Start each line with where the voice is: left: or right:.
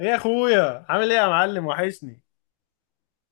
left: ايه يا اخويا، عامل ايه يا معلم، وحشني.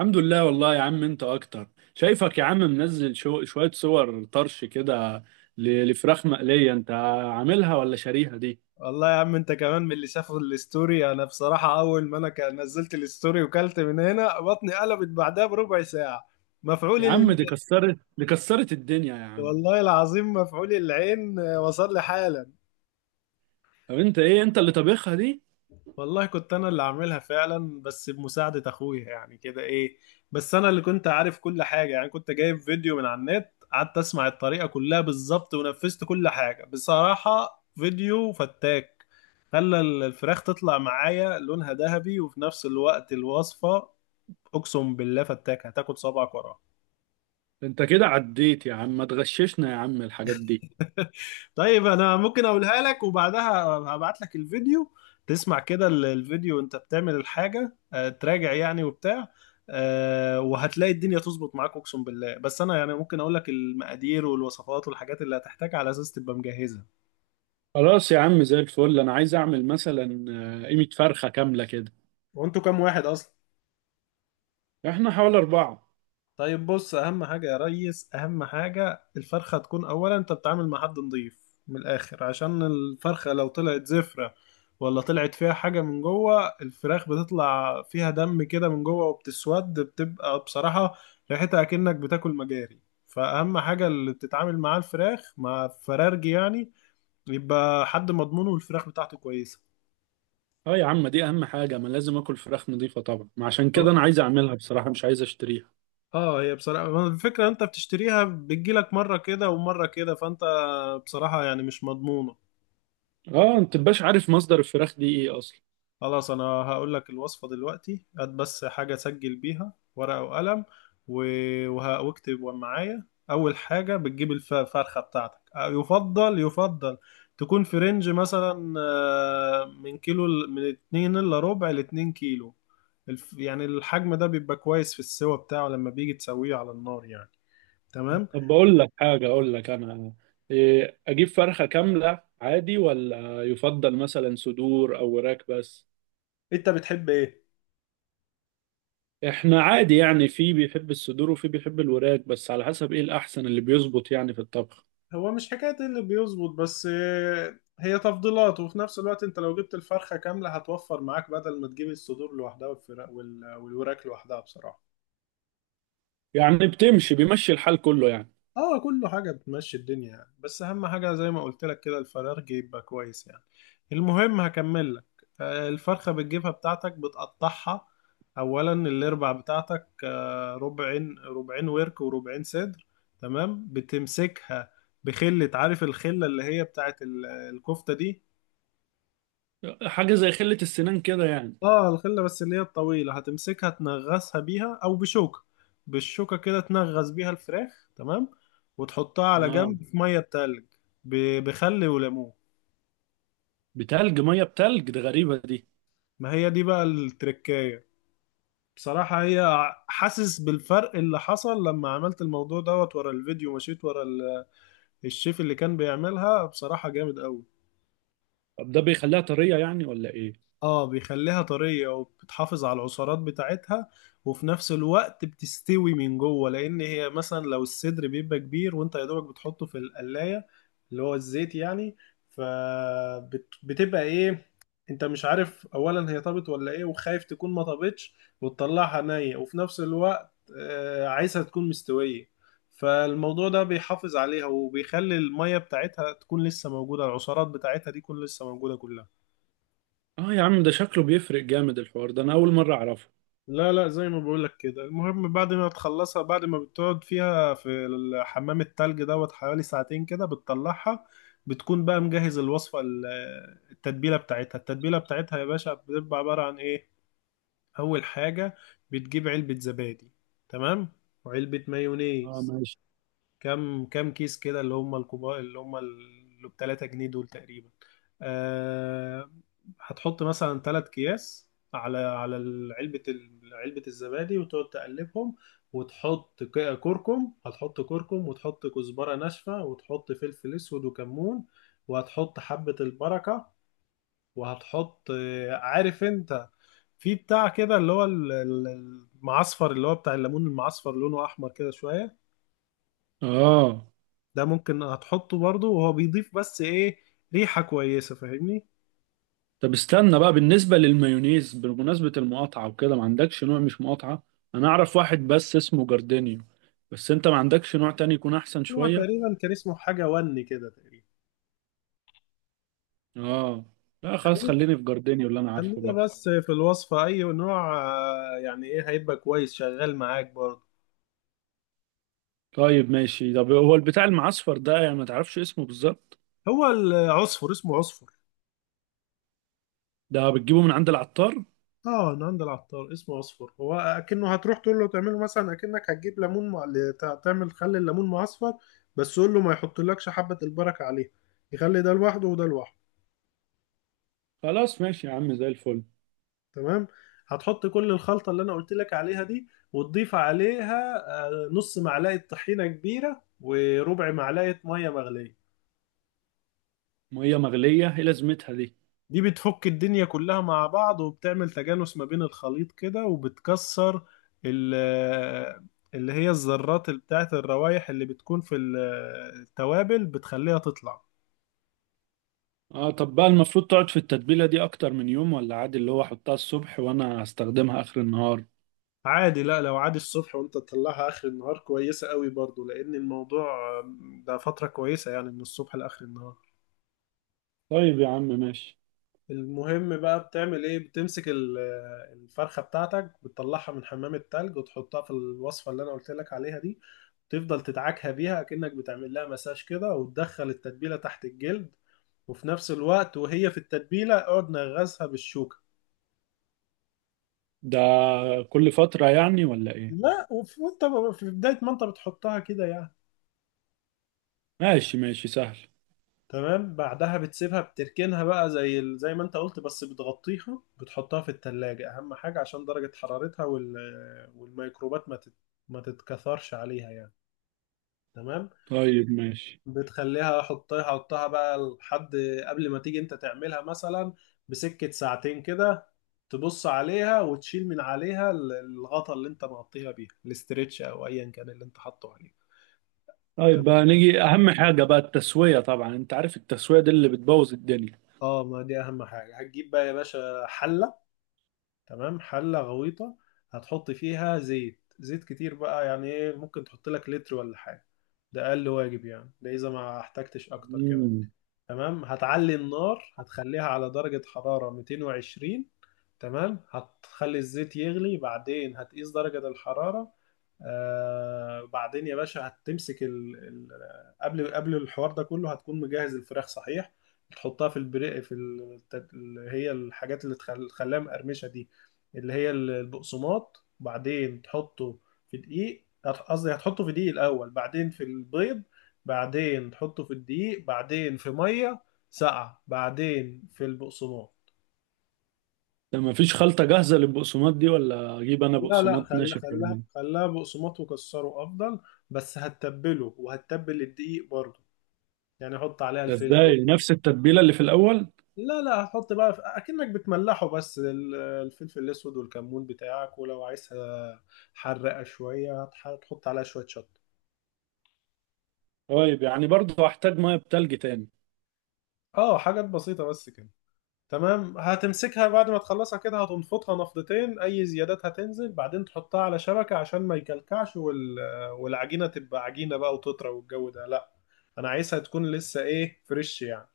right: الحمد لله، والله يا عم انت اكتر. شايفك يا عم منزل شوية صور طرش كده لفراخ مقلية. انت عاملها ولا شاريها دي؟
left: والله يا عم، انت كمان من اللي شافوا الستوري. انا بصراحة اول ما نزلت الستوري وكلت من هنا بطني قلبت بعدها بربع ساعة. مفعول
right: يا عم
left: ال...
right: دي كسرت الدنيا يا عم.
left: والله العظيم مفعول العين، وصل لي حالة.
right: طب انت ايه، انت اللي طبخها دي؟
left: والله كنت انا اللي عاملها فعلا، بس بمساعدة اخويا يعني كده ايه. بس انا اللي كنت عارف كل حاجة، يعني كنت جايب فيديو من على النت، قعدت اسمع الطريقة كلها بالظبط ونفذت كل حاجة. بصراحة فيديو فتاك، خلى الفراخ تطلع معايا لونها ذهبي وفي نفس الوقت الوصفة. اقسم بالله فتاك، هتاكل صبعك وراها.
right: انت كده عديت يا عم، ما تغششنا يا عم الحاجات دي.
left: طيب انا ممكن اقولها لك وبعدها هبعت لك الفيديو، تسمع كده الفيديو وانت بتعمل الحاجة، تراجع يعني وبتاع. وهتلاقي الدنيا تظبط معاك اقسم بالله. بس انا يعني ممكن اقول لك المقادير والوصفات والحاجات اللي هتحتاجها على اساس تبقى مجهزة.
right: خلاص يا عم زي الفل، انا عايز اعمل مثلا قيمة فرخة كاملة كده.
left: وانتوا كام واحد اصلا؟
right: احنا حوالي اربعة.
left: طيب بص، اهم حاجه يا ريس، اهم حاجه الفرخه تكون. اولا انت بتتعامل مع حد نظيف من الاخر، عشان الفرخه لو طلعت زفره ولا طلعت فيها حاجه من جوه، الفراخ بتطلع فيها دم كده من جوه وبتسود، بتبقى بصراحه ريحتها اكنك بتاكل مجاري. فاهم؟ حاجه اللي بتتعامل معاه الفراخ، مع فرارجي يعني، يبقى حد مضمونه والفراخ بتاعته كويسه.
right: اه يا عم، دي اهم حاجة، ما لازم اكل فراخ نظيفة طبعا، ما عشان كده انا عايز اعملها بصراحة، مش عايز اشتريها.
left: اه، هي بصراحه ما الفكره انت بتشتريها بتجيلك مره كده ومره كده، فانت بصراحه يعني مش مضمون.
right: اه انت مبقاش عارف مصدر الفراخ دي ايه اصلا.
left: خلاص انا هقول لك الوصفة دلوقتي، هات بس حاجة سجل بيها، ورقة وقلم. واكتب معايا. اول حاجة بتجيب الفرخة بتاعتك، يفضل يفضل تكون في رينج مثلا من كيلو، من اتنين الا ربع لاتنين كيلو. يعني الحجم ده بيبقى كويس في السوا بتاعه لما بيجي تسويه على النار يعني.
right: طب
left: تمام.
right: بقول لك حاجه، اقول لك انا، إيه، اجيب فرخه كامله عادي ولا يفضل مثلا صدور او وراك بس؟
left: انت بتحب ايه؟
right: احنا عادي يعني، في بيحب الصدور وفي بيحب الوراك، بس على حسب ايه الاحسن اللي بيظبط يعني في الطبخ.
left: هو مش حكاية إيه اللي بيظبط بس، هي تفضيلات. وفي نفس الوقت انت لو جبت الفرخة كاملة هتوفر معاك، بدل ما تجيب الصدور لوحدها والفراخ والوراك لوحدها بصراحة.
right: يعني بتمشي، بيمشي الحال كله يعني.
left: اه كله حاجة بتمشي الدنيا يعني، بس اهم حاجة زي ما قلت لك كده الفراخ يبقى كويس يعني. المهم هكمل لك. الفرخة بتجيبها بتاعتك بتقطعها اولا، الاربع بتاعتك ربعين ربعين، ورك وربعين صدر. تمام. بتمسكها بخلة، عارف الخلة اللي هي بتاعت الكفتة دي؟
right: حاجه زي خله السنان كده يعني؟
left: اه، الخلة بس اللي هي الطويلة، هتمسكها تنغصها بيها او بشوكة. بالشوكة كده تنغص بيها الفراخ. تمام. وتحطها على
right: اه
left: جنب في مية تلج بخل وليمون.
right: ميه بتلج، ده غريبه دي.
left: ما هي دي بقى التركاية. بصراحة هي حاسس بالفرق اللي حصل لما عملت الموضوع دوت. ورا الفيديو، مشيت ورا الشيف اللي كان بيعملها، بصراحة جامد قوي.
right: طب ده بيخليها طريه يعني ولا ايه؟
left: اه بيخليها طرية وبتحافظ على العصارات بتاعتها، وفي نفس الوقت بتستوي من جوه. لان هي مثلا لو الصدر بيبقى كبير وانت يا دوبك بتحطه في القلاية، اللي هو الزيت يعني، فبتبقى ايه، انت مش عارف اولا هي طابت ولا ايه، وخايف تكون ما طابتش وتطلعها نية. وفي نفس الوقت عايزها تكون مستوية. فالموضوع ده بيحافظ عليها، وبيخلي المية بتاعتها تكون لسه موجودة، العصارات بتاعتها دي تكون لسه موجودة كلها.
right: اه يا عم ده شكله بيفرق جامد، الحوار ده انا اول مره اعرفه.
left: لا لا، زي ما بقولك كده. المهم بعد ما تخلصها، بعد ما بتقعد فيها في الحمام، التلج دوت حوالي ساعتين كده بتطلعها. بتكون بقى مجهز الوصفة، التتبيلة بتاعتها. التتبيلة بتاعتها يا باشا بتبقى عبارة عن ايه؟ أول حاجة بتجيب علبة زبادي. تمام. وعلبة
right: اه،
left: مايونيز.
right: ماشي.
left: كام كيس كده؟ اللي هم الكبار اللي هم اللي ب 3 جنيه دول تقريبا. أه. هتحط مثلا 3 اكياس على علبة علبة الزبادي، وتقعد تقلبهم. وتحط كركم هتحط كركم، وتحط كزبرة ناشفة، وتحط فلفل اسود وكمون، وهتحط حبة البركة. وهتحط عارف انت في بتاع كده اللي هو المعصفر اللي هو بتاع الليمون المعصفر، لونه احمر كده شوية.
right: اه
left: ده ممكن هتحطه برضه، وهو بيضيف بس ايه؟ ريحة كويسة. فاهمني؟
right: طب استنى بقى، بالنسبة للمايونيز، بمناسبة المقاطعة وكده، ما عندكش نوع؟ مش مقاطعة، انا اعرف واحد بس اسمه جاردينيو، بس انت ما عندكش نوع تاني يكون احسن
left: نوع
right: شوية؟
left: تقريبا كان اسمه حاجة وني كده تقريبا.
right: اه. لا خلاص، خليني في جاردينيو اللي انا عارفه
left: خلينا
right: بقى.
left: بس في الوصفة، أي نوع يعني إيه هيبقى كويس شغال معاك برضه.
right: طيب ماشي، طب هو البتاع المعصفر ده يعني ما تعرفش اسمه بالظبط؟
left: هو العصفر اسمه عصفر.
right: ده بتجيبه من عند العطار؟
left: اه، أنا عند العطار اسمه عصفر. هو أكنه هتروح تقول له تعمله، مثلا أكنك هتجيب ليمون تعمل خل الليمون معصفر. بس قول له ما يحطلكش حبة البركة عليه، يخلي ده لوحده وده لوحده.
right: خلاص ماشي يا عم زي الفل.
left: تمام. هتحط كل الخلطة اللي أنا قلت لك عليها دي وتضيف عليها نص معلقة طحينة كبيرة وربع معلقة مية مغلية.
right: مية مغلية، ايه لازمتها دي؟
left: دي بتفك الدنيا كلها مع بعض، وبتعمل تجانس ما بين الخليط كده، وبتكسر ال- آه، اللي هي الذرات بتاعت الروايح اللي بتكون في التوابل بتخليها تطلع.
right: اه طب بقى المفروض تقعد في التتبيلة دي اكتر من يوم، ولا عادي اللي هو احطها الصبح وانا هستخدمها اخر النهار؟
left: عادي. لا، لو عادي الصبح وانت تطلعها اخر النهار كويسة قوي برضو. لان الموضوع آه، ده فترة كويسة يعني، من الصبح لاخر النهار.
right: طيب يا عم ماشي.
left: المهم بقى بتعمل ايه، بتمسك الفرخة بتاعتك بتطلعها من حمام التلج، وتحطها في الوصفة اللي انا قلت لك عليها دي. تفضل تدعكها بيها كأنك بتعمل لها مساج كده، وتدخل التتبيلة تحت الجلد. وفي نفس الوقت وهي في التتبيلة، اقعد نغزها بالشوكة.
right: ده كل فترة يعني ولا ايه؟
left: لا، في بداية ما انت بتحطها كده يعني.
right: ماشي ماشي، سهل.
left: تمام. بعدها بتسيبها، بتركنها بقى زي زي ما انت قلت. بس بتغطيها، بتحطها في التلاجة اهم حاجة، عشان درجة حرارتها والميكروبات ما تتكثرش عليها يعني. تمام.
right: طيب ماشي.
left: بتخليها، حطها حطها بقى لحد قبل ما تيجي انت تعملها مثلا بسكة ساعتين كده، تبص عليها، وتشيل من عليها الغطا اللي انت مغطيها بيها الاسترتش، او ايا كان اللي انت حاطه عليه.
right: طيب
left: تمام.
right: بقى نيجي اهم حاجة بقى، التسوية، طبعا انت عارف التسوية دي اللي بتبوظ الدنيا.
left: اه، ما دي اهم حاجة. هتجيب بقى يا باشا حلة. تمام، حلة غويطة. هتحط فيها زيت، زيت كتير بقى، يعني ايه ممكن تحط لك لتر ولا حاجة. ده أقل واجب يعني، ده إذا ما احتجتش أكتر كمان.
right: امم.
left: تمام. هتعلي النار، هتخليها على درجة حرارة 220. تمام. هتخلي الزيت يغلي، بعدين هتقيس درجة الحرارة. آه، بعدين يا باشا هتمسك قبل الحوار ده كله هتكون مجهز الفراخ صحيح. تحطها في البري، في اللي هي الحاجات اللي خلاها مقرمشه دي، اللي هي البقسماط بعدين تحطه في دقيق، قصدي هتحطه في دقيق الاول، بعدين في البيض، بعدين تحطه في الدقيق، بعدين في ميه ساقعه، بعدين في البقسماط.
right: ده مفيش خلطة جاهزة للبقسماط دي ولا اجيب انا
left: لا لا،
right: بقسماط
left: خلى
right: ناشف
left: خلى
right: يعني؟
left: خلاها بقسماط وكسره افضل. بس هتتبله، وهتتبل الدقيق برضه. يعني حط عليها
right: ده
left: الفلفل.
right: ازاي، نفس التتبيلة اللي في الاول؟
left: لا لا، هتحط بقى في اكنك بتملحه بس، الفلفل الاسود والكمون بتاعك. ولو عايزها حرقه شويه هتحط عليها شويه شطه.
right: طيب يعني برضه هحتاج مية بتلج تاني؟
left: اه حاجات بسيطه بس كده. تمام. هتمسكها بعد ما تخلصها كده، هتنفطها نفضتين، اي زيادات هتنزل. بعدين تحطها على شبكة عشان ما يكلكعش، والعجينة تبقى عجينة بقى وتطرى والجو ده. لا، انا عايزها تكون لسه ايه، فريش يعني.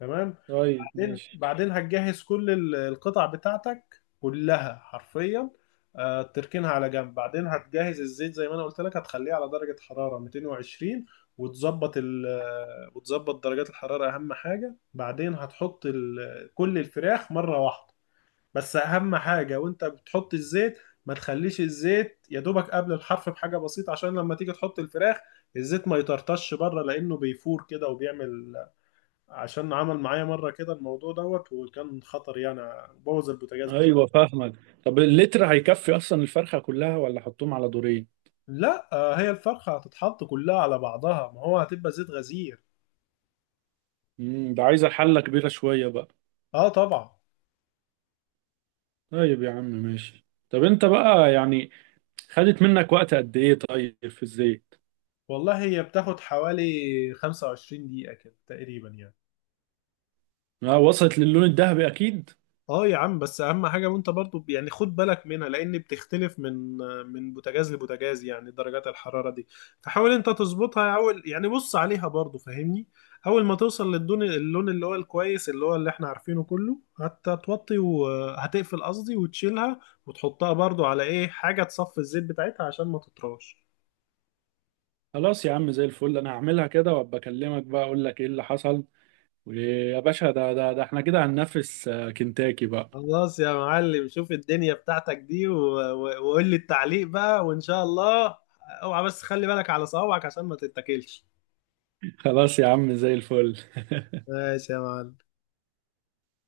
left: تمام.
right: طيب
left: بعدين
right: ماشي.
left: هتجهز كل القطع بتاعتك كلها حرفيا. تركنها على جنب. بعدين هتجهز الزيت زي ما انا قلت لك، هتخليه على درجة حرارة 220، وتظبط ال آه، وتظبط درجات الحرارة أهم حاجة. بعدين هتحط كل الفراخ مرة واحدة. بس أهم حاجة وأنت بتحط الزيت، ما تخليش الزيت يا دوبك قبل الحرف بحاجة بسيطة، عشان لما تيجي تحط الفراخ الزيت ما يطرطش بره، لأنه بيفور كده وبيعمل. عشان عمل معايا مرة كده الموضوع دوت، وكان خطر يعني، بوظ البوتاجاز بصراحة.
right: ايوه، فاهمك. طب اللتر هيكفي اصلا الفرخة كلها ولا احطهم على دورين؟
left: لا، هي الفرخة هتتحط كلها على بعضها، ما هو هتبقى زيت غزير.
right: ده عايزة حلة كبيرة شوية بقى.
left: اه طبعا.
right: طيب يا عم ماشي، طب انت بقى يعني خدت منك وقت قد ايه طيب في الزيت؟
left: والله هي بتاخد حوالي 25 دقيقة كده تقريبا يعني.
right: ما وصلت للون الذهبي اكيد.
left: اه يا عم، بس اهم حاجه وانت برضو يعني خد بالك منها، لان بتختلف من بوتاجاز لبوتاجاز يعني، درجات الحراره دي. فحاول انت تظبطها اول، يعني بص عليها برضو، فاهمني؟ اول ما توصل للدون اللون اللي هو الكويس اللي هو اللي احنا عارفينه كله، هتوطي وهتقفل قصدي، وتشيلها، وتحطها برضو على ايه حاجه تصفي الزيت بتاعتها عشان ما تطراش.
right: خلاص يا عم زي الفل، انا هعملها كده وابقى اكلمك بقى اقول لك ايه اللي حصل. ويا باشا، ده احنا كده هننافس كنتاكي بقى.
left: خلاص يا معلم، شوف الدنيا بتاعتك دي وقول لي التعليق بقى، وان شاء الله. اوعى بس خلي بالك على صوابعك عشان ما تتاكلش.
right: خلاص يا عم زي الفل.
left: ماشي يا معلم.